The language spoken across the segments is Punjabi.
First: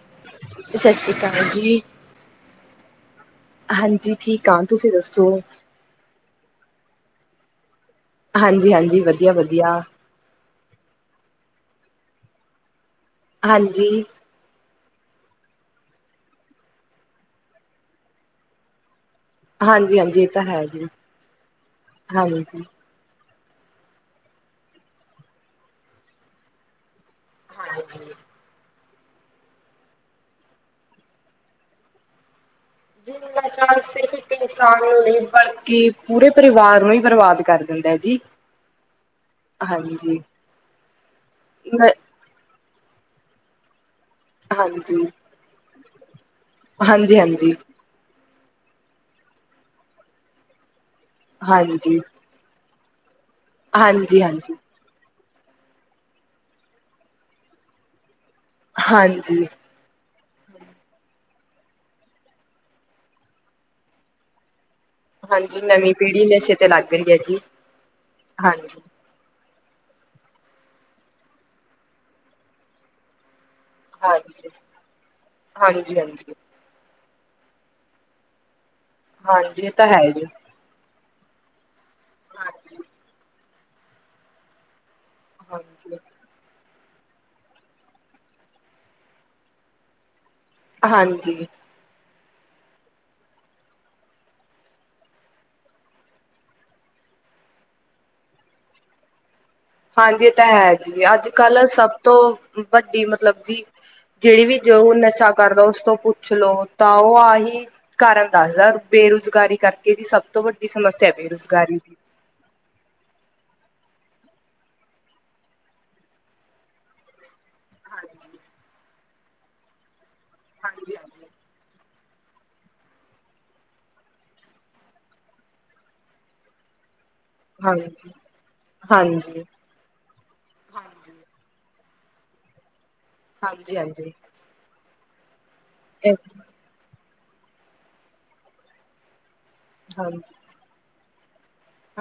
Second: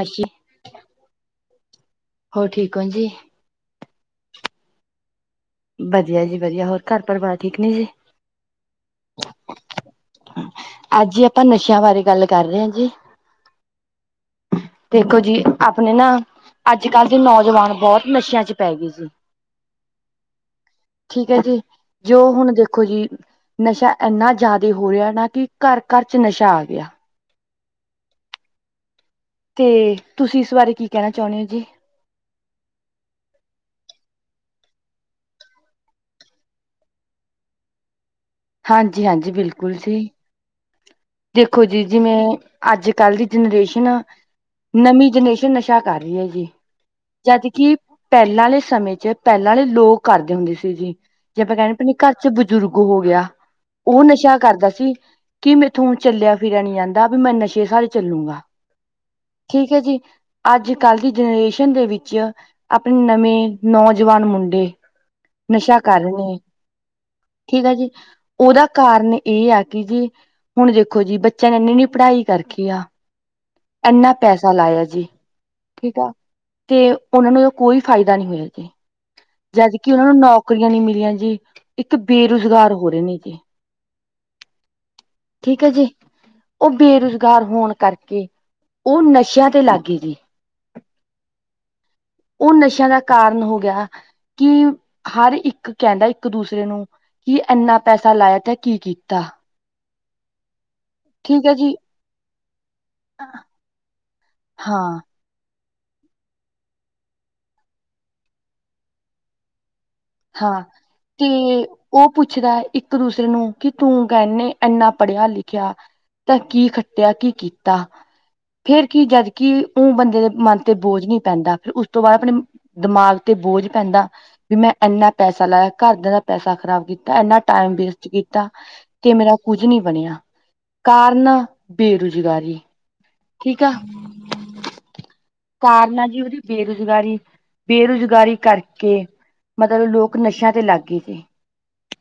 ਹਜੀ ਸਤਿ ਸ੍ਰੀ ਅਕਾਲ ਜੀ ਹੋਰ ਠੀਕ ਹੋ ਜੀ। ਹਾਂਜੀ ਠੀਕ ਹਾਂ ਤੁਸੀਂ ਦੱਸੋ। ਵਧੀਆ ਜੀ ਵਧੀਆ ਹੋਰ ਘਰ ਪਰਿਵਾਰ ਠੀਕ ਨੇ ਜੀ। ਹਾਂਜੀ ਹਾਂਜੀ ਵਧੀਆ ਵਧੀਆ। ਅੱਜ, ਆਪਾਂ ਨਸ਼ਿਆਂ ਬਾਰੇ ਗੱਲ ਕਰ ਰਹੇ ਆਂ, ਜੇ। ਹਾਂਜੀ। ਦੇਖੋ ਜੀ ਆਪਣੇ ਨਾ ਅੱਜ-ਕੱਲ੍ਹ ਦੇ, ਨੌਜਵਾਨ ਬਹੁਤ ਨਸ਼ਿਆਂ'ਚ ਪੈ ਗਏ ਜੇ। ਹਾਂਜੀ ਹਾਂਜੀ ਇਹ ਤਾਂ ਹੈ ਜੀ ਠੀਕ ਹੈ ਜੀ, ਜੋ, ਹੁਣ ਹਾਂਜੀ ਦੇਖੋ ਜੀ ਨਸ਼ਾ ਐਂਨਾ ਜ਼ਿਆਦੇ ਹੋ ਰਿਹਾ ਨਾ, ਕਿ ਘਰ-ਘਰ'ਚ ਨਸ਼ਾ ਆਗਿਆ। ਹਾਂਜੀ। ਤੇ, ਤੁਸੀਂ ਇਸ ਬਾਰੇ ਕੀ ਕਹਿਣਾ ਚਾਹੁੰਦੇ ਹੋ, ਜੇ? [unintelligible] ਸਿਰਫ ਇੱਕ ਇਨਸਾਨ ਨੂੰ, ਨਹੀਂ ਬਲਕਿ ਪੂਰੇ ਪਰਿਵਾਰ ਨੂੰ ਹੀ, ਬਰਬਾਦ ਕਰਦੇ ਹੁੰਦਾ ਜੀ। ਹਾਂਜੀ-ਹਾਂਜੀ, ਬਿਲਕੁਲ ਜੀ। ਹਾਂਜੀ ਦੇਖੋ ਜੀ, ਨ- ਜਿਵੇਂ, ਅੱਜ-ਕੱਲ ਦੀ ਜਨਰੇਸ਼ਨ ਆ ਹਾਂਜੀ ਨਵੀਂ ਜਨਰੇਸ਼ਨ ਨਸ਼ ਕਿਆ ਕਰ ਰਹੀ ਹੈ, ਜੀ। ਹਾਂਜੀ, ਜਦ ਹਾਂਜੀ। ਕਿ ਪਹਿਲਾਂ ਵਾਲੇ ਸਮੇਂ'ਚ, ਪਹਿਲਾਂ ਵਾਲੇ ਲੋਕ ਕਰਦੇ ਹੁੰਦੇ ਸੀ, ਜੀ ਜੇ ਆਪਾਂ ਕਹਿੰਦੇ ਪ ਹਾਂਜੀ ਘਰ'ਚ ਬਜ਼ੁਰਗ ਹੋ ਗਿਆ ਉਹ ਹਾਂਜੀ ਨਸ਼ਾ ਹਾਂਜੀ ਕਰਦਾ ਸੀ। ਕਿ, ਮੇਰੇ ਇਥੋਂ ਚੱਲਿਆ ਫਿਰਿਆ ਨੀ ਜਾਂਦਾ ਵੀ ''ਮੈਂ ਨਸ਼ੇ ਸਾਰੇ ਚੱਲੂਂਗਾ ਹਾਂਜੀ ਠੀਕ, ਹੈ-ਜੀ, ਅੱਜ-ਕੱਲ ਦੀ ਜਨਰੇਸ਼ਨ ਦੇ ਵਿੱਚ ਆਪਣੇ ਨਵੇਂ ਨੌਜਵਾਨ ਮੁੰਡੇ ਹਾਂਜੀ ਨਸ਼ਾ ਨਵੀਂ ਕਰ ਰਹੇ ਪੀੜ੍ਹੀ ਨੇ। ਨਸ਼ੇ ਤੇ ਲੱਗ ਰਹੀ ਹੈ ਠੀਕ ਆ ਜੀ, ਉਹਦਾ ਹਾਂਜੀ ਕਾਰਨ ਇਹ ਆ ਜੀ। ਹੁਣ ਦੇਖੋ ਜੀ, ਬੱਚਿਆਂ ਨੇ ਇਨੀ ਨੀ ਪੜ੍ਹਾਈ ਕਰਕੇ ਆ। ਇਨਾ ਹਾਂਜੀ ਪੈਸਾ ਲਾਇਆ ਜੀ। ਹਾਂਜੀ ਠੀਕ ਆ ਹਾਂਜੀ ਤੇ, ਉਹਨਾਂ ਨੂੰ ਕੋਈ ਫਾਇਦਾ ਨਹੀਂ ਹੋਇਆ ਜੇ। ਹਾਂਜੀ ਇਹ ਤਾਂ ਜਦਕਿ ਉਹਨਾਂ ਹੈ ਨੂੰ, ਜੀ ਨੌਕਰੀਆਂ ਨਹੀਂ ਮਿਲੀਆਂ ਜੀ, ਇੱਕ ਬੇਰੁਜ਼ਗਾਰ ਹਾਂਜੀ ਹੋ ਰਹੇ ਨੇ ਜੇ। ਜੀ ਹਾਂਜੀ। ਉਹ, ਬੇਰੁਜ਼ਗਾਰ ਹੋਣ ਕਰਕੇ, ਉਹ ਨਸ਼ਿਆਂ ਤੇ ਲਾਗਗੇ ਜੀ। ਹਾਂਜੀ। ਉਹ, ਨਸ਼ਿਆਂ ਦਾ ਕਾਰਨ ਹੋ ਗਿਆ ਕਿ, ਹਰ ਇੱਕ ਕਹਿੰਦਾ ਇੱਕ-ਦੂਸਰੇ ਨੂੰ ਕੀ, ਐਨਾ ਪੈਸਾ ਲਾਇਆ ਤੇ, ਕੀ-ਕੀਤਾ? ਹਾਂਜੀ ਤੈ, ਹੈ ਜੀ ਅੱਜ-ਕੱਲ੍ਹ ਜੀ ਸਭ ਤੋਂ ਵੱਡੀ ਮਤਲਬ ਜੀ ਜਿਹੜੀ ਵੀ ਜੋ, ਉਹ ਹਾਂ ਨਸ਼ਾ ਕਰਦਾ ਤੋਂ, ਪੁੱਛਲੋ ਤਾਂ, ਉਹ ਆਹੀ ਕਾਰਨ ਦੱਸਦਾ ਬੇਰੁਜ਼ਗਾਰੀ ਕਰਕੇ ਜੀ ਸਭ ਤੋਂ ਹਾਂ, ਵੱਡੀ ਸਮੱਸਿਆ ਤੇ, ਬੇਰੁਜ਼ਗਾਰੀ ਦੀ। ਉਹ ਪੁੱਛਦਾ ਇੱਕ-ਦੂਸਰੇ ਨੂੰ, ਕਿ ਤੂੰ, ਕਹਿੰਨੇ ਇੰਨਾ ਪੜ੍ਹਿਆ-ਲਿਖਿਆ ਤਾ ਕੀ ਖੱਟਿਆ ਕੀ ਕੀਤਾ ਕੀਤਾ ਹਾਂਜੀ, ਫੇਰ ਕੀ, ਜਦਕਿ ਉਹ ਬੰਦੇ ਦੇ ਮਨ ਤੇ, ਹਾਂਜੀ, ਹਾਂਜੀ। ਬੋਝ ਨਹੀਂ ਪੈਂਦਾ ਫਿਰ ਉਸ ਤੋ, ਬਾਅਦ ਆਪਣੇ ਦਿਮਾਗ ਤੇ, ਬੋਝ ਪੈਂਦਾ ਵੀ, ਮੈਂ ਇੰਨਾ ਪੈਸਾ ਲਾਇਆ, ਘਰ ਦਿਆ ਦਾ ਪੈਸਾ ਖ਼ਰਾਬ ਕੀ ਤਾਂ ਇੰਨਾ ਹਾਂਜੀ, ਟਾਈਮ ਵੇਸਟ ਹਾਂਜੀ। ਕੀਤਾ, ਤੇ ਮੇਰਾ ਹਾਂਜੀ। ਕੁੱਝ ਨਹੀਂ ਬਣਿਆ, ਕਾਰਨ! ਬੇਰੁਜ਼ਗਾਰੀ ਠੀਕ ਆ ਹਾਂਜੀ-ਹਾਂਜੀ। ਕਾਰਨ ਆ-ਜੀ, ਬੇਰੁਜ਼ਗਾਰੀ, ਬੇਰੁਜ਼ਗਾਰੀ ਕਰਕੇ ਮਤਲਬ ਲੋਕ ਹਾਂਜੀ। ਨਸ਼ਿਆਂ ਤੇ, ਲੱਗ ਗਏ ਸੀ।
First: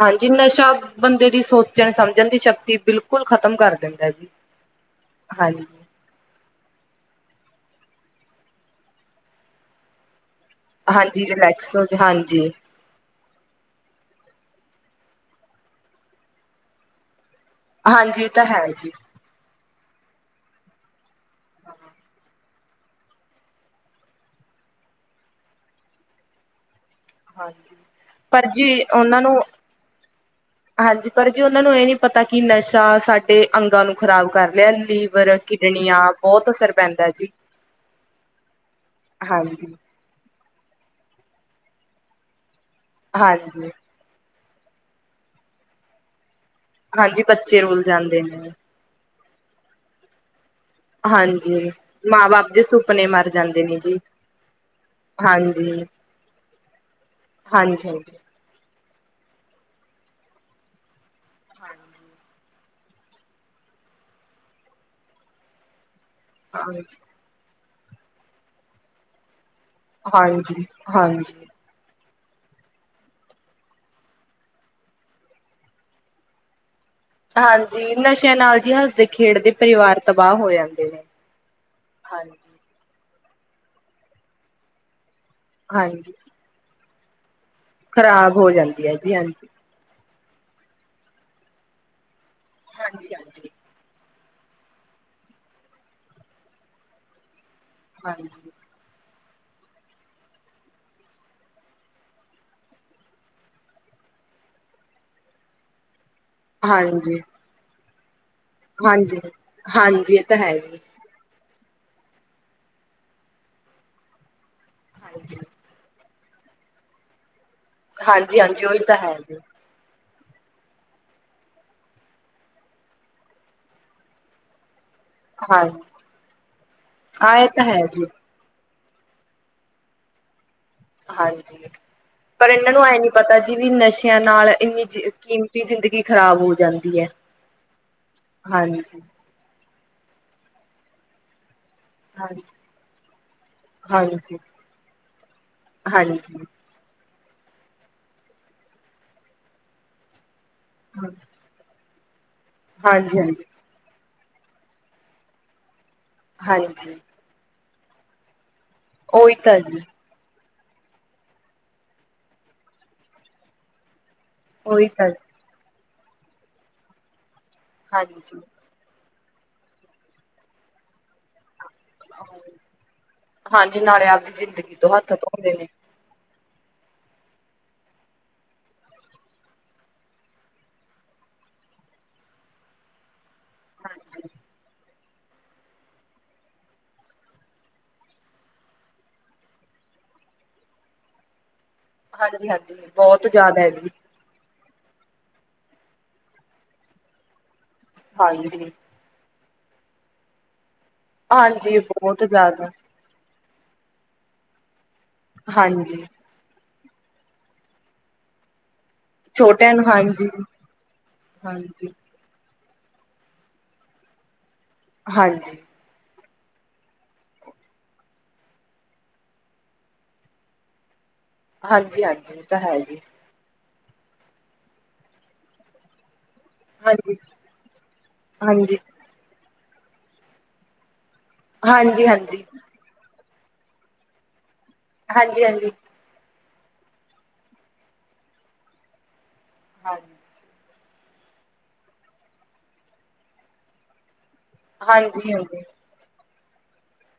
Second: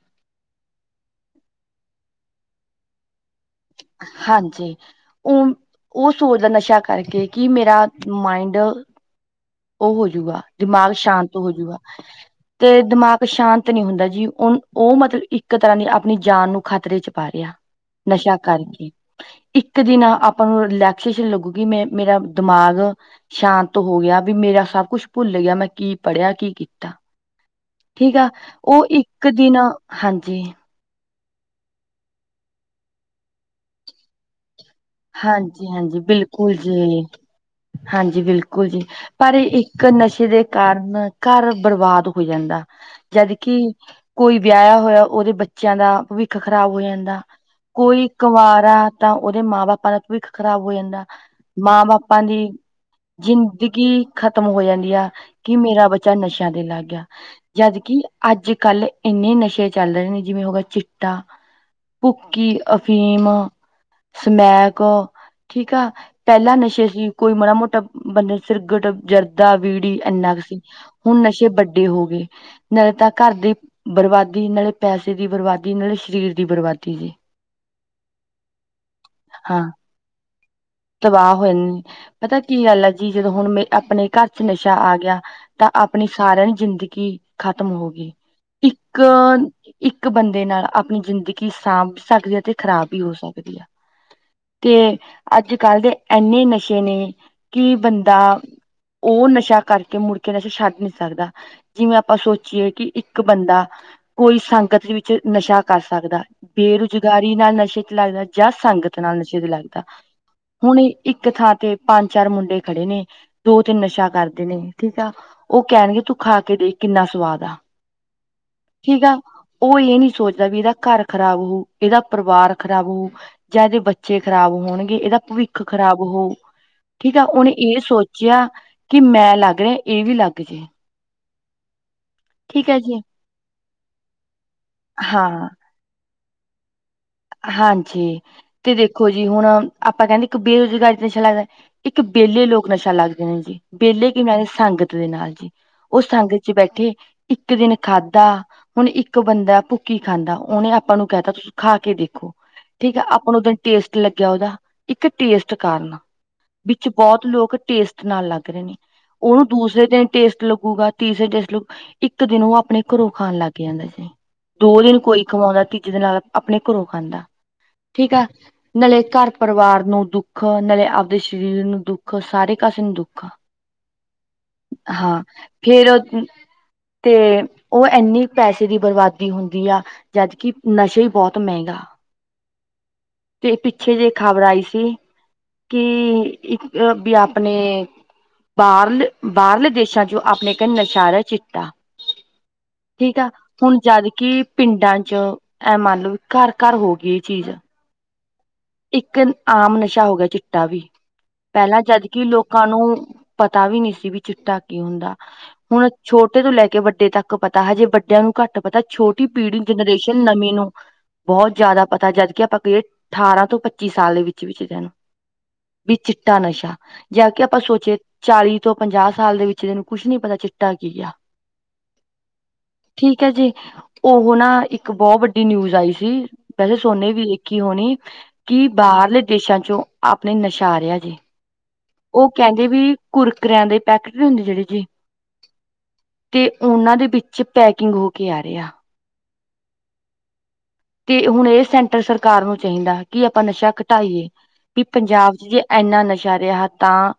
ਹਾਂਜੀ। ਨਸ਼ਾ! ਬੰਦੇ ਦੀ ਸੋਚਣ, ਸਮਝਣ ਦੀ ਸ਼ਕਤੀ ਬਿਲਕੁਲ ਖ਼ਤਮ ਕਰ ਦਿੰਦਾ ਜੀ। ਹਾਂਜੀ‌। ਉਹ- ਹਾਂਜੀ, ਉਹ ਸੋਚ ਦਾ ਨਸ਼ਾ ਸ਼ਾ ਕਰਕੇ ਕੀ, ਮੇਰਾ ਮਾਇੰਡ ਉਹ ਹੋਜੂਗਾ। ਦਿਮਾਗ ਹਾਂਜੀ ਸ਼ਾਂਤ ਰਿਲੈਕਸ ਹੋਜੂਗਾ, ਹੋ ਹਾਂਜੀ, ਤੇ ਦਿਮਾਗ ਸ਼ਾਂਤ ਨੀ ਹੁੰਦਾ ਜੀ। ਉਹ-ਉਹ ਮਤਲਬ ਇੱਕ ਤਰ੍ਹਾਂ ਦੀ ਆਪਣੀ ਜਾਨ ਨੂੰ ਖਤਰੇ'ਚ ਪਾ ਰਿਹਾ, ਹਾਂਜੀ ਇਹ ਨਸ਼ਾ ਤਾਂ ਹੈ ਜੀ। ਕਰਕੇ। ਇੱਕ ਦਿਨ ਆਪਾਂ ਨੂੰ ਰਿਲੈਕਸੇਸ਼ਨ ਲੱਗੂਗੀ ''ਮੈਂ' ਮੇਰਾ ਦਿਮਾਗ ਸ਼ਾਂਤ ਹੋ ਗਿਆ ਵੀ ਮੇਰਾ ਸਭ ਕੁਛ ਭੁੱਲ ਗਿਆ ਮੈਂ ਕਿ ਪੜ੍ਹਿਆ ਕਿ ਕੀਤਾ ਹਾਂਜੀ ਠੀਕ ਆ ਪਰ ਜੀ ਉਹ ਉਹਨਾਂ ਇੱਕ ਨੂੰ ਦਿਨ, ਹਾਂਜੀ। ਹਾਂਜੀ ਪਰ ਜੀ ਉਹਨਾਂ ਨੂੰ ਇਹ ਨੀ ਪਤਾ ਕਿ ਨਸ਼ਾ ਸਾਡੇ ਅੰਗਾਂ ਨੂੰ ਖ਼ਰਾਬ ਕਰ ਲੀਵਰ, ਹਾਂਜੀ ਹਾਂਜੀ ਕਿਡਨੀਆਂ ਬਹੁਤ ਬਿਲਕੁਲ ਅਸਰ ਪੈਂਦਾ ਜੀ। ਹਾਂਜੀ, ਬਿਲਕੁਲ ਜੀ ਪਰ ਹਾਂਜੀ ਇੱਕ ਨਸ਼ੇ ਦੇ ਕਾਰਨ ਘਰ ਬਰਬਾਦ ਹੋ ਜਾਂਦਾ ਜਦਕਿ ਹਾਂਜੀ ਕੋਈ ਵਿਆਹ ਹੋਇਆ ਉਹਦੇ ਬੱਚਿਆਂ ਦਾ ਭਵਿੱਖ ਖ਼ਰਾਬ ਹੋ ਜਾਂਦਾ। ਹਾਂਜੀ ਬੱਚੇ ਰੁਲ ਕੋਈ ਜਾਂਦੇ ਨੇ ਕੁਵਾਰਾ ਤਾਂ ਉਹਦੇ ਮਾਂ -ਬਾਪਾ ਦਾ ਭਵਿੱਖ ਖ਼ਰਾਬ ਹੋ ਜਾਂਦਾ। ਹਾਂਜੀ ਮਾਂ -ਬਾਪਾਂ ਦੀ ਬਾਪ ਦੇ ਸੁਪਨੇ ਮਰ ਜਾਂਦੇ ਨੇ ਜੀ ਜ਼ਿੰਦਗੀ ਖਤਮ ਹੋ ਜਾਂਦੀ ਆ। ਕਿ ਹਾਂਜੀ ਮੇਰਾ ਬੱਚਾ ਨਸ਼ਿਆਂ ਦੇ ਲੱਗ ਗਿਆ ਹਾਂਜੀ ਜਦਕਿ ਹਾਂਜੀ ਅੱਜ ਕੱਲ ਇੰਨੇ ਨਸ਼ੇ ਚੱਲ ਰਹੇ ਨੇ ਜਿਵੇਂ ਹੋ ਚਿੱਟਾ, ਭੁੱਕੀ ਅਫੀਮ, ਸਮੈਕ ਠੀਕ ਆ ਪਹਿਲਾਂ ਹਾਂਜੀ ਨਸ਼ੇ ਸੀ ਕੋਈ ਮਾੜਾ -ਮੋਟਾ ਬੰਦਾ ਸਿਰਗਟ, ਜਰਦ ਦਾ ਬੀੜੀ ਇੰਨਾ ਕੁ ਸੀ। ਹਾਂਜੀ ਹੁਣ ਹਾਂਜੀ ਨਸ਼ੇ ਵੱਡੇ ਹੋ ਗਏ ਨਾਲੇ ਤਾਂ ਘਰ ਦੀ ਬਰਬਾਦੀ, ਨਾਲੇ ਪੈਸੇ ਦੀ ਬਰਬਾਦੀ, ਨਾਲੇ ਸਰੀਰ ਦੀ ਬਰਬਾਦੀ। ਜੀ ਹਾਂਜੀ, ਨਸ਼ਿਆਂ ਨਾਲ ਜੀ ਹੱਸਦੇ- ਖੇਡਦੇ ਹਾਂ ਪਰਿਵਾਰ ਤਬਾਹ ਹੋ ਜਾਂ ਤਬਾਹ ਹੋਏ ਨੇ ਪਤਾ ਕੀ ਗੱਲ ਆ ਜੀ ਜਦੋਂ ਹੁਣ ਮੇ ਆਪਣੇ ਘਰ ਚ ਨਸ਼ਾ ਆ ਗਿਆ ਤਾਂ ਆਪਣੀ ਹਾਂਜੀ ਸਾਰਿਆਂ ਦੀ ਜ਼ਿੰਦਗੀ ਖਤਮ ਹੋ ਗਈ। ਖ਼ਰਾਬ ਹੋ ਜਾਂਦੀ ਹੈ ਇੱਕ ਜੀ ਹਾਂਜੀ ਇੱਕ ਬੰਦੇ ਨਾਲ ਆਪਣੀ ਜ਼ਿੰਦਗੀ ਸਾਂਭ ਸਕਦੀ ਆ ਤੇ ਖ਼ਰਾਬ ਵੀ ਹੋ ਹਾਂਜੀ ਹਾਂਜੀ ਸਕਦੀ ਆ। ਤੇ ਅੱਜ -ਕੱਲ੍ਹ ਦੇ ਇੰਨੇ ਨਸ਼ੇ ਨੇ ਕਿ ਬੰਦਾ ਉਹ ਨਸ਼ਾ ਕਰਕੇ ਮੁੜ ਕੇ ਨਸ਼ਾ ਛੱਡ ਨੀ ਸਕਦਾ। ਜਿਵੇਂ ਆਪਾਂ ਸੋਚੀਏ ਕਿ ਇੱਕ ਬੰਦਾ ਕੋਈ ਸੰਗਤ ਵਿੱਚ ਨਸ਼ਾ ਕਰ ਸਕਦਾ ਹਾਂਜੀ ਬੇਰੁਜ਼ਗਾਰੀ ਨਾਲ ਨਸ਼ੇ 'ਚ ਲੱਗਦਾ ਜਾਂ, ਸੰਗਤ ਨਾਲ ਹਾਂਜੀ ਨਸ਼ੇ ਤੇ ਲੱਗਦਾ। ਹਾਂਜੀ ਹਾਂਜੀ ਇਹ ਤਾਂ ਹੈ ਹੁਣ ਜੀ ਇੱਕ ਥਾਂ ਤੇ ਪੰਜ -ਚਾਰ ਮੁੰਡੇ ਖੜੇ ਨੇ, ਦੋ -ਤਿੰਨ ਨਸ਼ਾ ਕਰਦੇ ਨੇ। ਠੀਕ ਆ ਹਾਂਜੀ ਉਹ ਕਹਿਣਗੇ ਤੂੰ ਖਾ ਕੇ ਦੇ ਕਿੰਨਾ ਸਵਾਦ ਆ। ਹਾਂਜੀ ਹਾਂਜੀ ਉਹੀ ਤਾਂ ਠੀਕ ਹੈ ਆ, ਜੀ ਉਹ ਇਹ ਨੀ ਸੋਚਦਾ ਵੀ ਇਹਦਾ ਘਰ ਖਰਾਬ ਹੋਊ, ਇਹਦਾ ਪਰਿਵਾਰ ਖ਼ਰਾਬ ਹੋਊ ਜਾਂ ਇਹਦੇ ਬੱਚੇ ਖ਼ਰਾਬ ਹੋਣਗੇ, ਇਹਦਾ ਭਵਿੱਖ ਹਾਂ ਖ਼ਰਾਬ ਹੋ ਠੀਕ ਆ ਹਾਂ ਉਹਨੇ ਤਾਂ ਇਹ ਹੈ ਜੀ ਸੋਚਿਆ ਕਿ ਮੈਂ ਲੱਗ ਰਿਹਾ ਇਹ ਵੀ ਲੱਗ ਜੇ। ਹਾਂਜੀ ਪਰ ਠੀਕ ਇਹਨਾਂ ਹੈ ਨੂੰ ਐ ਜੀ ਨੀ ਪਤਾ ਜੀ ਵੀ ਨਸ਼ਿਆਂ ਨਾਲ ਇੰਨੀ ਜ ਹਾਂ ਕੀਮਤੀ ਜ਼ਿੰਦਗੀ ਖ਼ਰਾਬ ਹੋ ਜਾਂਦੀ ਹੈ। ਹਾਂਜੀ ਤੇ ਹਾਂਜੀ ਦੇਖੋ ਜੀ ਹੁਣ ਆਪਾਂ ਕਹਿੰਦੇ ਇੱਕ ਬੇਰੁਜ਼ਗਾਰੀ ਤੇ ਨਸ਼ਾ ਲੱਗਦਾ ਇੱਕ ਹਾਂਜੀ ਵਿਹਲੇ ਲੋਕ ਨਸ਼ਾ ਲੱਗਦੇ ਨੇ ਜੀ, ਵਿਹਲੇ ਕੀ ਹਾਂਜੀ ਬਨਾਦੇ ਸੰਗਤ ਦੇ ਨਾਲ ਜੀ, ਉਹ ਹਾਂਜੀ ਸੰਗਤ ਚ ਬੈਠੇ ਇੱਕ ਦਿਨ ਖਾਧਾ ਹੁਣ ਇੱਕ ਬੰਦਾ ਭੁੱਕੀ ਖਾਂਦਾ ਉਹਨੇ ਆਪਾਂ ਨੂੰ ਹਾਂ ਕਹਿਤਾ ਤੁਸੀ ਖਾ ਕੇ ਦੇਖੋ ਠੀਕ ਹੈ ਹਾਂਜੀ ਆਪਾਂ ਨੂੰ ਦਿਨ ਟੇਸਟ ਲੱਗਿਆ ਉਹਦਾ ਇੱਕ ਟੇਸਟ ਕਾਰਨ ਵਿੱਚ ਹਾਂਜੀ ਹਾਂਜੀ ਬਹੁਤ ਲੋਕ ਟੇਸਟ ਨਾਲ ਲੱਗ ਰਹੇ ਨੇ ਉਹੀ ਉਹਨੂੰ ਤਾਂ ਜੀ ਦੂਸਰੇ ਦਿਨ ਟੇਸਟ ਲੂਗਾ ਤੀਸਰੇ ਜਲ ਇੱਕ ਦਿਨ ਉਹ ਆਪਣੇ ਘਰੋਂ ਖਾਣ ਲੱਗ ਜਾਂਦਾ ਸੀ। ਦੋ ਉਹੀ ਦਿਨ ਤਾਂ ਕੋਈ ਖਵਾਉਂਦਾ, ਤੀਜੇ ਦਿਨ ਨਾਲ ਆਪਣੇ ਘਰੋਂ ਖਾਂਦਾ, ਠੀਕ ਆ। ਹਾਂਜੀ ਨਾਲੇ ਘਰ ਪਰਿਵਾਰ ਨੂੰ ਦੁੱਖ, ਨਾਲੇ ਆਪਦੇ ਸਰੀਰ ਨੂੰ ਦੁੱਖ ਸਾਰੇ ਕਸੇ ਨੂੰ ਦੁੱਖ। ਹਾਂਜੀ ਨਾਲੇ ਆਪਦੀ ਜ਼ਿੰਦਗੀ ਤੋਂ ਹੱਥ ਹਾਂ ਧੋਂਦੇ ਨੇ ਫੇਰ [inaudible] ਤੇ ਉਹ ਇੰਨੀ ਪੈਸੇ ਦੀ ਬਰਬਾਦੀ ਹੁੰਦੀ ਆ ਜਦਕਿ ਨਸ਼ੇ ਹੀ ਬਹੁਤ ਮਹਿੰਗਾ ਤੇ ਪਿੱਛੇ ਜੇ ਹਾਂਜੀ ਖ਼ਬਰ ਆਈ ਸੀ ਕਿ ਇੱਕ ਵੀ ਆਪਣੇ ਬਾਹਰਲੇ-ਬਾਹਰਲੇ ਦੇਸਾਂ 'ਚ ਆਪਣੇ ਕਨੀ ਨਸ਼ਾ ਆ ਰਿਹਾ ਚਿੱਟਾ ਹਾਂਜੀ ਹਾਂਜੀ ਠੀਕ ਬਹੁਤ ਆ। ਜ਼ਿਆਦਾ ਹੈ ਹੁਣ ਜੀ ਜਦਕਿ ਪਿੰਡਾਂ 'ਚ ਇਹ ਮੰਨ ਲਓ ਘਰ-ਘਰ ਹੋ ਗਈ ਇਹ ਚੀਜ਼ ਹਾਂਜੀ ਇੱਕ ਆਮ ਨਸ਼ਾ ਹੋ ਗਿਆ ਚਿੱਟਾ ਵੀ, ਹਾਂਜੀ ਪਹਿਲਾਂ ਜਦਕਿ ਬਹੁਤ ਲੋਕਾਂ ਜ਼ਿਆਦਾ ਨੂੰ ਪਤਾ ਵੀ ਨਹੀ ਸੀ ਵੀ ਚਿੱਟਾ ਕਿ ਹੁੰਦਾ? ਹੁਣ ਹਾਂਜੀ ਛੋਟੇ ਤੋਂ ਲੈ ਕੇ ਵੱਡੇ ਤੱਕ ਪਤਾ ਹੈ ਜੇ ਵੱਡਿਆਂ ਨੂੰ ਘੱਟ ਪਤਾ ਛੋਟੀ ਪੀੜ੍ਹੀ ਛੋਟਿਆਂ ਨੂੰ ਜਨਰੇਸ਼ਨ ਹਾਂਜੀ ਨਵੀਂ ਨੂੰ ਬਹੁਤ ਜ਼ਿਆਦਾ ਹਾਂਜੀ ਪਤਾ ਜਦਕਿ ਆਪਾਂ ਕਹੀਏ ਅਠਾਰਾਂ ਤੋਂ ਪੱਚੀ ਸਾਲ ਦੇ ਵਿੱਚ ਵੀ ਰ ਨੂੰ ਹਾਂਜੀ ਵੀ ਚਿੱਟਾ ਨਸ਼ਾ ਜ ਕੇ ਆਪਾਂ ਸੋਚੇ ਚਾਲੀ ਤੋਂ ਪੰਜਾਹ ਸਾਲ ਦੇ ਵਿੱਚ ਇਹੈਨੂੰ ਕੁਛ ਨੀ ਪਤਾ ਚਿੱਟਾ ਕੀ ਹੂੰਦਾ ਹਾਂਜੀ-ਹਾਂਜੀ ਤਾਂ ਹੈ ਜੀ ਹੈ ਜੀ ਉਹ ਨਾ ਇੱਕ ਬਹੁਤ ਵੱਡੀ ਨਿਊਜ਼ ਆਈ ਸੀ। ਵੈਸੇ ਸੋਨੇ ਹਾਂਜੀ ਵੀ ਇੱਕ ਹੀ ਹੋਣੀ ਕੀ ਹਾਂਜੀ ਹਾਂਜੀ ਬਾਹਰਲੇ ਦੇਸਾਂ ਚੋਂ ਆਪਣੇ ਨਸ਼ਾ ਰਿਹਾ ਜੀ ਹਾਂਜੀ ਉਹ ਹਾਂਜੀ ਕਹਿੰਦੇ ਵੀ ਕੁਰਕਰਿਆਂ ਦੇ ਪੈਕੇਟ ਵੀ ਹੁੰਦੇ ਜਿਹੜੀ ਹਾਂਜੀ-ਹਾਂਜੀ ਤੇ ਉਹਨਾਂ ਦੇ ਵਿੱਚ ਪੈਕਿੰਗ ਹੋ ਕੇ ਆ ਰਿਹਾ ਹਾਂਜੀ ਤੇ ਹੁਣ ਇਹ ਸੈਂਟਰ ਸਰਕਾਰ ਨੂੰ ਚਾਹੀਦਾ ਕਿ ਆਪਾਂ ਨਸ਼ਾ ਘਟਾਈਏ ਵੀ ਹਾਂਜੀ ਪੰਜਾਬ ਚ ਜੇ ਹਾਂਜੀ ਇਨਾ ਨਸ਼ਾ ਰਿਹਾ ਤਾਂ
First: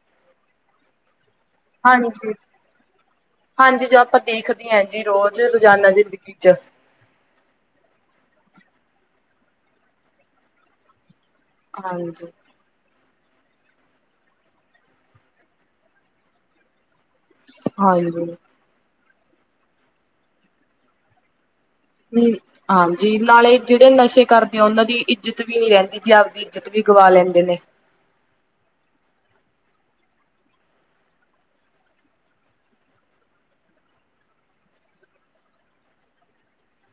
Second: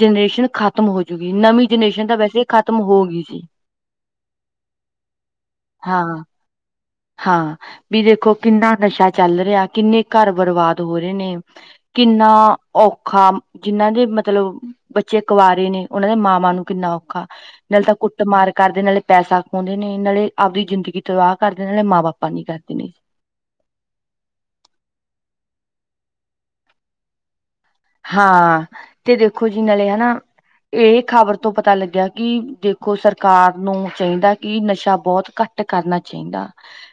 ਜਨਰੇਸ਼ਨ ਖਤਮ ਹੋਜੂਗੀ ਨਵੀਂ ਜਨਰੇਸ਼ਨ ਤਾਂ ਹਾਂਜੀ ਵੈਸੇ ਖਤਮ ਹੋ ਗਈ ਸੀ ਹਾਂਜੀ ਜੋ ਆਪਾਂ ਦੇਖਦੇ ਹ ਜੀ ਰੋਜ਼ ਰੋਜ਼ਾਨਾ ਹਾਂ ਜ਼ਿੰਦਗੀ ਚ ਹਾਂ ਵੀ ਦੇਖੋ ਕਿੰਨਾ ਨਸ਼ਾ ਚੱਲ ਰਿਹਾ ਕਿੰਨੇ ਘਰ ਬਰਬਾਦ ਹੋ ਰਹੇ ਨੇ ਹਾਂਜੀ ਕਿੰਨਾ ਔਖਾ ਜਿੰਨਾਂ ਦੇ ਮਤਲਬ ਬੱਚੇ ਕੁਵਾਰੇ ਨੇ ਉਹਨਾਂ ਦੇ ਮਾਵਾਂ ਨੂੰ ਕਿੰਨਾ ਔਖਾ ਨਾਲੇ ਤਾਂ ਕੁੱਟ ਹਾਂਜੀ ਮਾਰ ਕਰਦੇ ਨਾਲੇ ਪੈਸਾ ਖਉਂਦੇ ਨੇ ਨਾਲੇ ਆਪਦੀ ਜ਼ਿੰਦਗੀ ਤਬਾਹ- ਕਰਦੇ ਨਾਲੇ ਮਾਂ ਬਾਪਾਂ ਹਮ ਨੀ ਕਰਦੇ ਨੇ ਹਾਂਜੀ ਨਾਲੇ ਜਿਹੜੇ ਨਸ਼ੇ ਕਰਦੇ ਆ ਉਹਨਾਂ ਦੀ ਇੱਜਤ ਵੀ ਨੀ ਰਹਿੰਦੀ ਆਪਦੀ ਇੱਜ਼ਤ ਵੀ ਗਵਾ ਲੈਂਦੇ ਨੇ ਹਾਂ ਤੇ ਦੇਖੋ ਜੀ ਨਾਲੇ ਹਨਾ ਇਹ ਖ਼ਬਰ ਤੋਂ ਪਤਾ ਲੱਗਿਆ ਕਿ ਦੇਖੋ ਸਰਕਾਰ ਨੂੰ ਚਾਹੀਦਾ ਕਿ ਨਸ਼ਾ ਬਹੁਤ ਘੱਟ ਘੱਟ ਕਰਨਾ ਚਾਹੀਦਾ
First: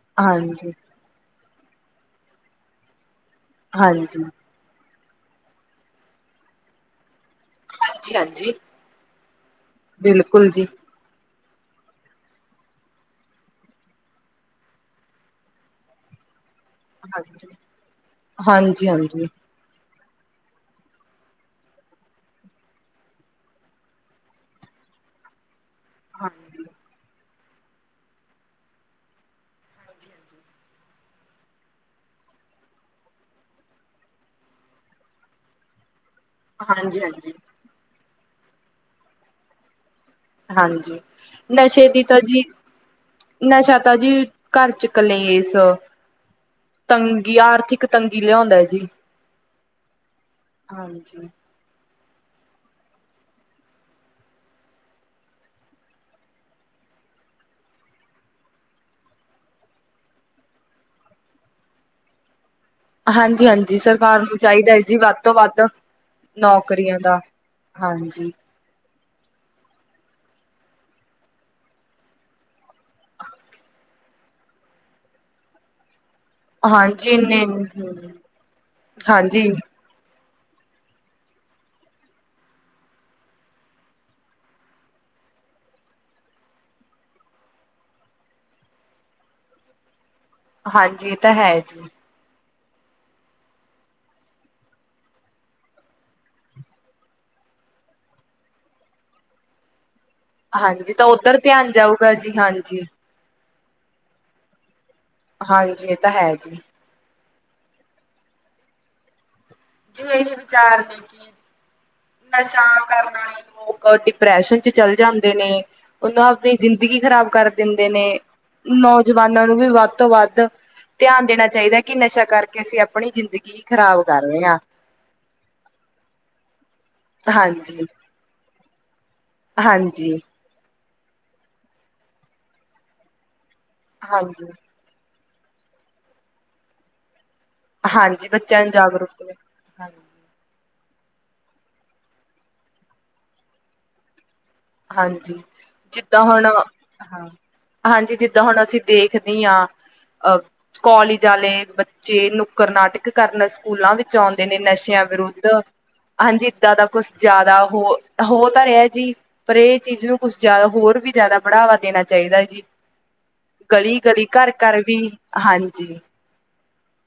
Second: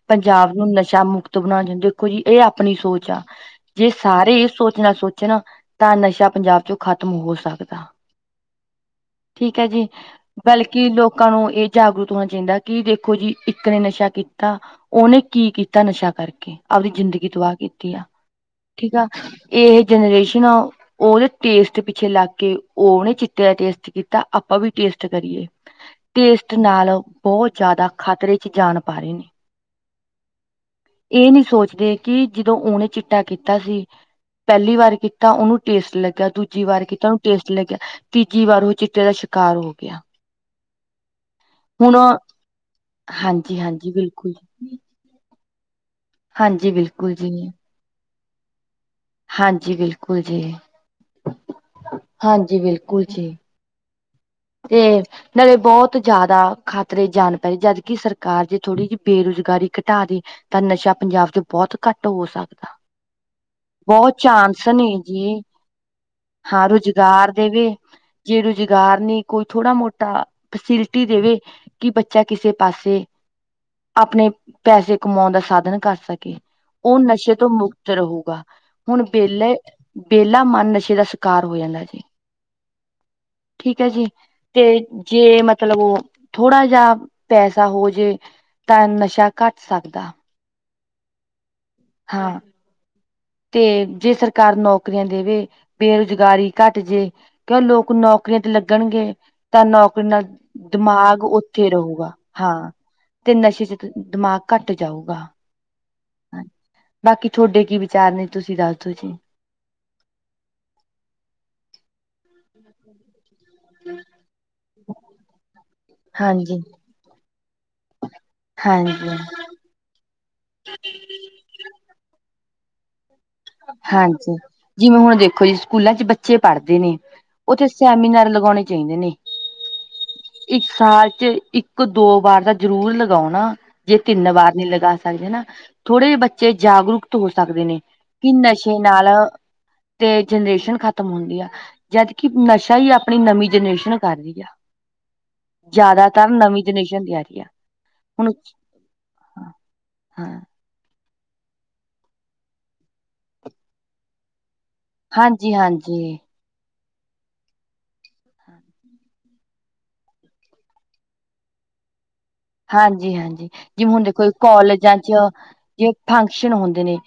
ਪੰਜਾਬ ਨੂੰ ਹਾਂਜੀ ਨਸ਼ਾ ਮੁਕਤ ਬਣਾਣਾ ਚੁੰ ਦੇਖੋ ਜੀ ਇਹ ਆਪਣੀ ਸੋਚ ਆ ਜੇ ਹਾਂਜੀ। ਸਾਰੇ ਇਹ ਸੋਚਣਾ ਸੋਚਣ ਤਾਂ ਨਸ਼ਾ ਪੰਜਾਬ ਚੋਂ ਖਤਮ ਖਤਮ ਹੋ ਸਕਦਾ ਹਾਂਜੀ-ਹਾਂਜੀ। ਠੀਕ ਹੈ ਜੀ ਬਿਲਕੁਲ ਜੀ। ਬਲਕਿ ਲੋਕਾਂ ਨੂੰ ਇਹ ਜਾਗਰੂਕ ਹੋਣਾ ਚਾਹੀਦਾ ਕਿ ਦੇਖੋ ਜੀ ਇੱਕ ਨੇ ਨਸ਼ਾ ਕੀਤਾ ਉਹਨੇ ਕੀ ਕੀਤਾ ਨਸ਼ਾ ਕਰਕੇ ਆਪਦੀ ਜ਼ਿੰਦਗੀ ਹਾਂਜੀ। ਤਬਾਹ ਕੀਤੀ ਆ ਠੀਕ ਆ ਹਾਂਜੀ-ਹਾਂਜੀ। ਇਹ ਜਨਰੇਸ਼ਨ ਆ ਉਹਦੇ ਟੇਸਟ ਪਿੱਛੇ ਲੱਗ ਕੇ ਉਹ ਓਹਨੇ ਚਿੱਟੇ ਦਾ ਟੇਸਟ ਕੀਤਾ ਆਪਾਂ ਵੀ ਟੇਸਟ ਕਰੀਏ ਟੇਸਟ ਹਾਂਜੀ, ਨਾਲ ਬਹੁਤ ਜ਼ਿਆਦਾ ਖਤਰੇ ਚ ਜਾਣ ਪਾ ਰਹੇ ਨੇ ਇਹ ਨਹੀਂ ਸੋਚਦੇ ਕਿ ਜਦੋਂ ਉਹਨੇ ਚਿੱਟਾ ਕੀਤਾ ਸੀ ਪਹਿਲੀ ਵਾਰ ਕੀਤਾ ਉਹਨੂੰ ਟੇਸਟ ਲੱਗਿਆ ਦੂਜੀ ਵਾਰ ਕਿ ਕੀਤਾ ਉਹਨੂੰ ਹਾਂਜੀ-ਹਾਂਜੀ, ਟੇਸਟ ਲੱਗਿਆ ਤੀਜੀ ਵਾਰ ਉਹ ਚਿੱਟੇ ਦਾ ਸ਼ਿਕਾਰ ਹੋ ਗਿਆ ਹਾਂਜੀ- ਨਸ਼ੇ ਹੁਣ ਦੀ ਤਾ ਜੀ ਹਾਂਜੀ ਨਸ਼ਾ ਹਾਂਜੀ ਤਾ ਜੀ ਬਿਲਕੁਲ ਘਰ ਚ ਕਲੇਸ਼ ਹਾਂਜੀ ਬਿਲਕੁਲ ਤੰਗੀ ਜੀ ਆਰਥਿਕ ਤੰਗੀ ਲਿਆਉਂਦਾ ਹੈ ਜੀ ਹਾਂਜੀ ਬਿਲਕੁਲ ਜੀ ਹਾਂਜੀ। ਹਾਂਜੀ ਬਿਲਕੁਲ ਜੀ ਤੇ ਨਾਲੇ ਬਹੁਤ ਜ਼ਿਆਦਾ ਖਤਰੇ ਜਾਣ ਪੈਏ ਜਦਕਿ ਸਰਕਾਰ ਜੇ ਥੋੜੀ ਜਿਹੀ ਬੇਰੁਜ਼ ਰੁਜ਼ਗਾਰੀ ਘਟਾ ਦੀ ਤਾਂ ਨਸ਼ਾ ਪੰਜਾਬ ਚ ਬਹੁਤ ਘੱਟ ਹੋ ਸਕਦਾ ਹਾਂਜੀ- ਹਾਂਜੀ ਬਹੁਤ ਸਰਕਾਰ ਨੂੰ ਚਾਂਸ ਚਾਹੀਦਾ ਹੈ ਨੇ ਜੀ ਵੱਧ ਤੋਂ ਵੱਧ ਹਾਂ ਨੌਕਰੀਆਂ ਦਾ। ਰੁਜ਼ਗਾਰ ਦੇਵੇ ਹਾਂਜੀ। ਜੇ ਰੁਜ਼ਗਾਰ ਨੀ ਕੋਈ ਥੋੜਾ ਮੋਟਾ ਫੈਸਿਲਿਟੀ ਦੇਵੇ ਕਿ ਬੱਚਾ ਕਿਸੇ ਪਾਸੇ ਆਪਣੇ ਪੈਸੇ ਕਮਾਉਣ ਦਾ ਸਾਧਨ ਕਰ ਸਕੇ ਉਹ ਹਾਂਜੀ ਨਸ਼ੇ ਇੰਨੇ ਤੋਂ ਮੁਕਤ ਰਹੇਗਾ ਹੁਣ ਹਾਂਜੀ, ਵਿੇਹਲੇ ਵਿਹਲਾ ਮਨ ਨਸ਼ੇ ਦਾ ਸ਼ਿਕਾਰ ਹੋ ਜਾਂਦਾ ਸੀ ਠੀਕ ਹੈ ਜੀ ਤੇ ਜੇ ਮਤਲਬ ਉਹ ਥੋੜਾ ਜਿਹਾ ਪੈਸਾ ਹੋ ਜੇ ਤਾਂ ਨਸ਼ਾ ਘੱਟ ਸਕਦਾ ਹਾਂਜੀ ਇਹ ਤਾਂ ਹੈ ਜੀ। ਹਾਂ ਤੇ ਜੇ ਸਰਕਾਰ ਨੌਕਰੀਆਂ ਦੇਵੇ ਬੇਰੁਜ਼ਗਾਰੀ ਘੱਟ ਜੇ ਕਿਉਂ ਲੋਕ ਨੌਕਰੀਆਂ ਲੱਗਣਗੇ ਤਾਂ ਨੌਕਰੀ ਆਪ ਹਾਂਜੀ ਤਾਂ ਦਿਮਾਗ ਉੱਧਰ ਉੱਥੇ ਧਿਆਨ ਰਹੇਗਾ। ਜਾਊਗਾ ਜੀ ਹਾਂ, ਹਾਂਜੀ, ਤੇ ਨਸ਼ੇ ਚ ਦਿਮਾਗ ਘੱਟ ਜਾਊਗਾ ਹਾਂ ਹਾਂਜੀ ।ਇਹ ਤਾਂ ਹੈ ਜੀ। ਬਾਕੀ ਤੁਹਾਡੇ ਕੀ ਵਿਚਾਰ ਨੇ ਤੁਸੀਂ ਦੱਸਦੋ ਜੀ? ਜੇ ਏਹੀਂ ਵਿਚਾਰ ਨਸ਼ਾ ਕਰਨਾ। ਲੋਕ ਡਿਪਰੈਸ਼ਨ ਚ ਚੱਲ ਜਾਂਦੇ ਨੇ ਉਹਨਾਂ ਆਪਣੀ ਹਾਂਜੀ ਜ਼ਿੰਦਗੀ ਖਰਾਬ ਕਰ ਦਿੰਦੇ ਨੇ। ਹਾਂਜੀ ਨੌਜਵਾਨਾਂ ਨੂੰ ਵੀ ਵੱਧ ਤੋਂ ਵੱਧ ਧਿਆਨ ਦੇਣਾ ਚਾਹੀਦਾ ਕਿ ਨਸ਼ਾ ਕਰਕੇ ਅਸੀਂ ਆਪਣੀ ਜ਼ਿੰਦਗੀ ਖ਼ਰਾਬ ਕਰ ਹਾਂਜੀ। ਰਹੇ ਹਾਂ ਜਿਵੇਂ ਹੁਣ ਦੇਖੋ ਜੀ ਸਕੂਲਾਂ ਚ ਬੱਚੇ ਪੜ੍ਹਦੇ ਨੇ ਉੱਥੇ ਹਾਂਜੀ ਸਿਆਮੀ ਨਾਰ ਲਗਾਉਣੇ ਚਾਹੀਦੇ ਨੇ। ਹਾਂਜੀ। ਇੱਕ ਸਾਲ ਚ ਇੱਕ- ਦੋ ਵਾਰ ਤਾਂ ਜ਼ਰੂਰ ਲਗਾਉਣਾ। ਜੇ ਤਿੰਨ ਹਾਂਜੀ ਵਾਰ ਨੀ ਲਗਾ ਸਕ ਹਨਾ ਥੋੜੇ ਜਿਹੇ ਬੱਚੇ ਜਾਗਰੂਕਤ ਹੋ ਸਕਦੇ ਨੇ। ਹਾਂਜੀ ਕਿ ਬੱਚਿਆਂ ਨੂੰ ਨਸ਼ੇ ਨਾਲ, ਜਾਗਰੂਕ ਹਾਂਜੀ ਤੇ ਜਨਰੇਸ਼ਨ ਖ ਖਤਮ ਹੁੰਦੀ ਆ। ਜਦਕਿ ਨਸ਼ਾ ਹੀ ਆਪਣੀ ਨਵੀਂ ਜਨਰੇਸ਼ਨ ਕਰ ਰਦੀ ਆ ਹਾਂਜੀ ਜਿੱਦਾਂ ਜ਼ਿਆਦਾਤਰ ਹੁਣ ਨਵੀਂ ਜਨਰੇਸ਼ਨ ਦੀ ਆ ਹਾਂ ਰਹੀ ਹੈ। ਹਾਂਜੀ ਜਿੱਦਾਂ ਹੁਣ ਅਸੀਂ ਦੇਖਦੇ ਹਾਂ। ਹਾਂ ਅ ਕੋਲਜ ਵਾਲੇ ਬੱਚੇ ਨੁੱਕੜ ਨਾਟਕ ਕਰਨ ਸਕੂਲਾਂ ਵਿੱਚ ਆਉਂਦੇ ਨੇ। ਨਸ਼ਿਆਂ ਵਿਰੁੱਧ, ਹਾਂਜੀ ਏਦਾਂ ਦਾ ਕੁਛ ਜ਼ਿਆਦਾ ਹੋ ਹੋ ਤਾਂ ਰਿਹਾ ਜੀ। ਪਰ ਇਹ ਚੀਜ਼ ਨੂੰ ਕੁਛ ਜ਼ਿਆਦਾ ਹੋਰ ਵੀ ਜ਼ਿਆਦਾ ਬੜਾਵਾ ਦੇਣਾਦਾ ਹਾਂਜੀ -ਹਾਂਜੀ ਜਿਵੇਂ ਹੁਣ ਗਲੀ ਦੇਖੋ, ਘਰ ਘਰ ਵੀ ਕਾਲਜਾਂ ਚ ਜੇ ਹਾਂਜੀ ਫੰਕਸ਼ਨ ਹੁੰਦੇ। ਨੇ।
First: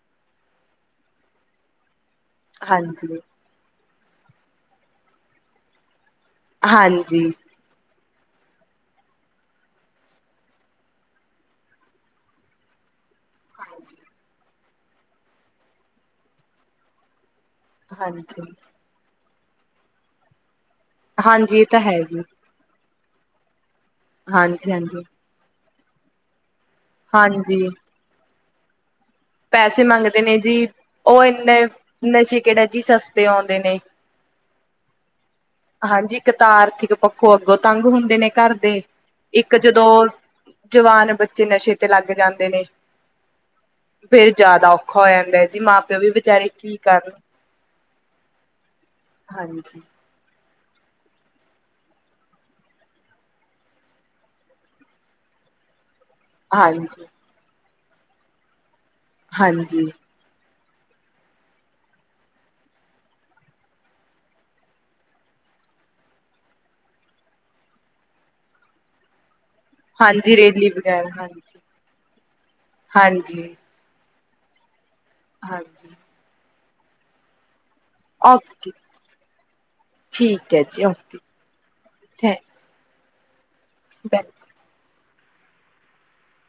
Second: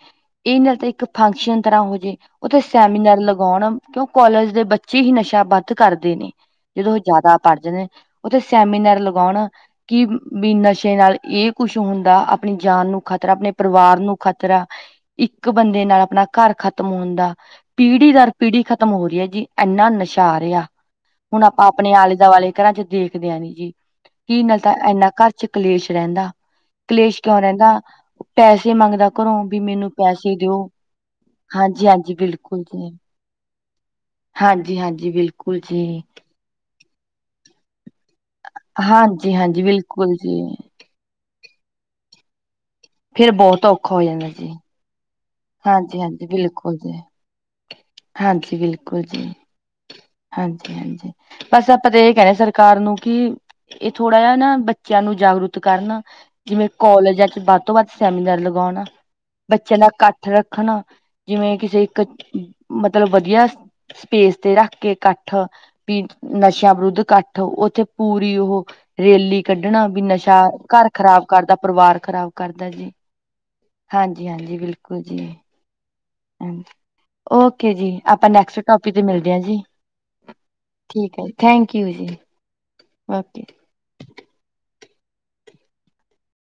ਇਹ ਨਾਲ ਤੇ ਇੱਕ ਫੰਕਸ਼ਨ ਤਰ੍ਹਾਂ ਹੋ ਜਾੇ ਉਥੇ ਸੈਮੀਨਾਰ ਹਾਂਜੀ ਲਗਾਉਣ ਕਿਉਂ ਕਾਲਜ ਦੇ ਬੱਚੇ ਹੀ ਨਸ਼ਾ ਵੱਧ ਕਰਦੇ ਨੇ ।ਜਦੋਂ ਉਹ ਹਾਂਜੀ ਜ਼ਿਆਦਾ ਪੜ ਜਾਂਦੇ ਉੱਥੇ ਸੈਮੀਨਾਰ ਲਗਾਉਣ। ਕਿ ਵੀ ਨਸ਼ੇ ਨਾਲ ਇਹ ਕੁਛ ਹੁੰਦਾ ।ਆਪਣੀ ਜਾਨ ਨੂੰ ਖ਼ਤਰਾ ਆਪਣੇ ਪਰਿਵਾਰ ਨੂੰ ਖ਼ਤਰਾ। ਇੱਕ ਬੰਦੇ ਨਾਲ ਆਪਣਾ ਘਰ ਖਤਮ ਹੋਣ ਦਾ ਪੀੜ੍ਹੀ ਦਰ ਹਾਂਜੀ ਪੀੜ੍ਹੀ ਖ਼ਤਮ ਹੋ ਰਹੀ ਹੈ ਜੀ ਇੰਨਾ ਨਸ਼ਾ ਆ ਹੁਣ ਹਾਂਜੀ ਇਹ ਆਪਾਂ ਤਾਂ ਆਪਣੇ ਹੈ ਆਲੇ ਜੀ -ਦੁਆਲੇ ਘਰਾਂ ਚ ਦੇਖਦੇ ਆ ਜੀ। ਕੀ ਨਾਲ ਹਾਂਜੀ ਤਾਂ -ਹਾਂਜੀ। ਇੰਨਾ ਘਰ ਚ ਕਲੇਸ਼ ਰਹਿੰਦਾ। ਕਲੇਸ਼ ਕਿਉਂ ਹਾਂਜੀ ਰਹਿੰਦਾ ਪੈਸੇ ਮੰਗਦਾ। ਘਰੋਂ ਵੀ ਮੈਨੂੰ ਮੰਗਦੇ ਨੇ ਪੈਸੇ ਜੀ ਦਿਓ। ਉਹ ਇੰਨੇ ਹਾਂਜੀ ਹਾਂਜੀ ਨਸ਼ੇ ਬਿਲਕੁਲ ਕਿਹੜੇ ਜੀ ਸਸਤੇ ਆਉਂਦੇ ਨੇ। ਹਾਂਜੀ- ਹਾਂਜੀ ਬਿਲਕੁਲ ਜੀ। ਹਾਂਜੀ ਇੱਕ ਤਾਂ ਆਰਥਿਕ ਪੱਖੋਂ ਅੱਗੋਂ ਤੰਗ ਹੁੰਦੇ ਨੇ ਘਰ ਦੇ। ਹਾਂਜੀ ਇੱਕ ਹਾਂਜੀ ਜਦੋਂ ਬਿਲਕੁਲ ਜੀ ਜਵਾਨ ਬ ਜੇ ਨਸ਼ੇ ਤੇ ਲੱਗ ਜਾਂਦੇ ਨੇ। ਫੇਰ ਬਹੁਤ ਹੋ ਜਾਂਦਾ ਫਿਰ ਜੀ ਜਿਆਦਾ ਔਖਾ ਹੋ ਜਾਂਦਾ ਹੈ ਜੀ ਮਾਂ- ਪਿਓ ਹਾਂਜੀ ਵੀ ਹਾਂਜੀ ਬੇਚਾਰੇ ਕੀ ਬਿਲਕੁਲ ਜੀ ਕਰਨ ਹਾਂਜੀ ।ਬਿਲਕੁਲ ਜੀ ਹਾਂਜੀ। ਹਾਂਜੀ -ਹਾਂਜੀ ਬਸ ਆਪਾਂ ਤਾਂ ਇਹ ਕਹਿਣੇ ਸਰਕਾਰ ਨੂੰ ਕਿ, ਇਹ ਥੋੜ੍ਹਾ ਜਿਹਾ ਨਾ ਬੱਚਿਆਂ ਨੂੰ ਜਾ ਜਾਗਰੂਤ ਕਰਨਾ। ਜਿਵੇਂ ਹਾਂਜੀ ਕਾਲਜਾਂ ਚ ਵੱਧ ਤੋਂ ਵੱਧ ਸੈਮੀਨਾਰ ਲਗਾਉਣਾ। ਬੱਚਿਆਂ ਹਾਂਜੀ ਨਾਲ ਘੱਟ ਰੱਖਣਾ। ਜਿਵੇਂ ਕਿਸੇ ਇੱਕ ਮਤਲਬ ਵਧੀਆ ਸਪੇਸ ਤੇ ਰੱਖ ਕੇ ਇਕੱਠ, ਵੀ ਨਸ਼ਿਆਂ ਵਿਰੁੱਧ ਇਕੱਠ, ਉੱਥੇ ਪੂਰੀ ਉਹ ਰੇਲੀ। ਕੱਢਣਾ ਵੀ ਹਾਂਜੀ ਨਸ਼ਾ ਰੇਲੀ ਘਰ ਵਗੈਰਾ ਖ਼ਰਾਬ ਹਾਂਜੀ ਕਰਦਾ, ਪਰਿਵਾਰ ਖ਼ਰਾਬ ਕਰਦਾ ਜੀ ਹਾਂਜੀ ਹਾਂ। ਜੀ, ਹਾਂਜੀ। ਬਿਲਕੁਲ ਜੀ ਹਾਂਜੀ। ਓਕੇ ਜੀ, ਆਪਾਂ ਨੈਕਸਟ ਓਕੇ ਟੋਪਿਕ ਤੇ ਮਿਲਦੇ ਹਾਂ ਜੀ। ਠੀਕ ਹੈ ਜੀ ਠੀਕ ਓਕੇ ਹੈ ਜੀ, ਥੈਂਕ ਯੂ ਜੀ, ਓਕੇ। ਬੈਕ।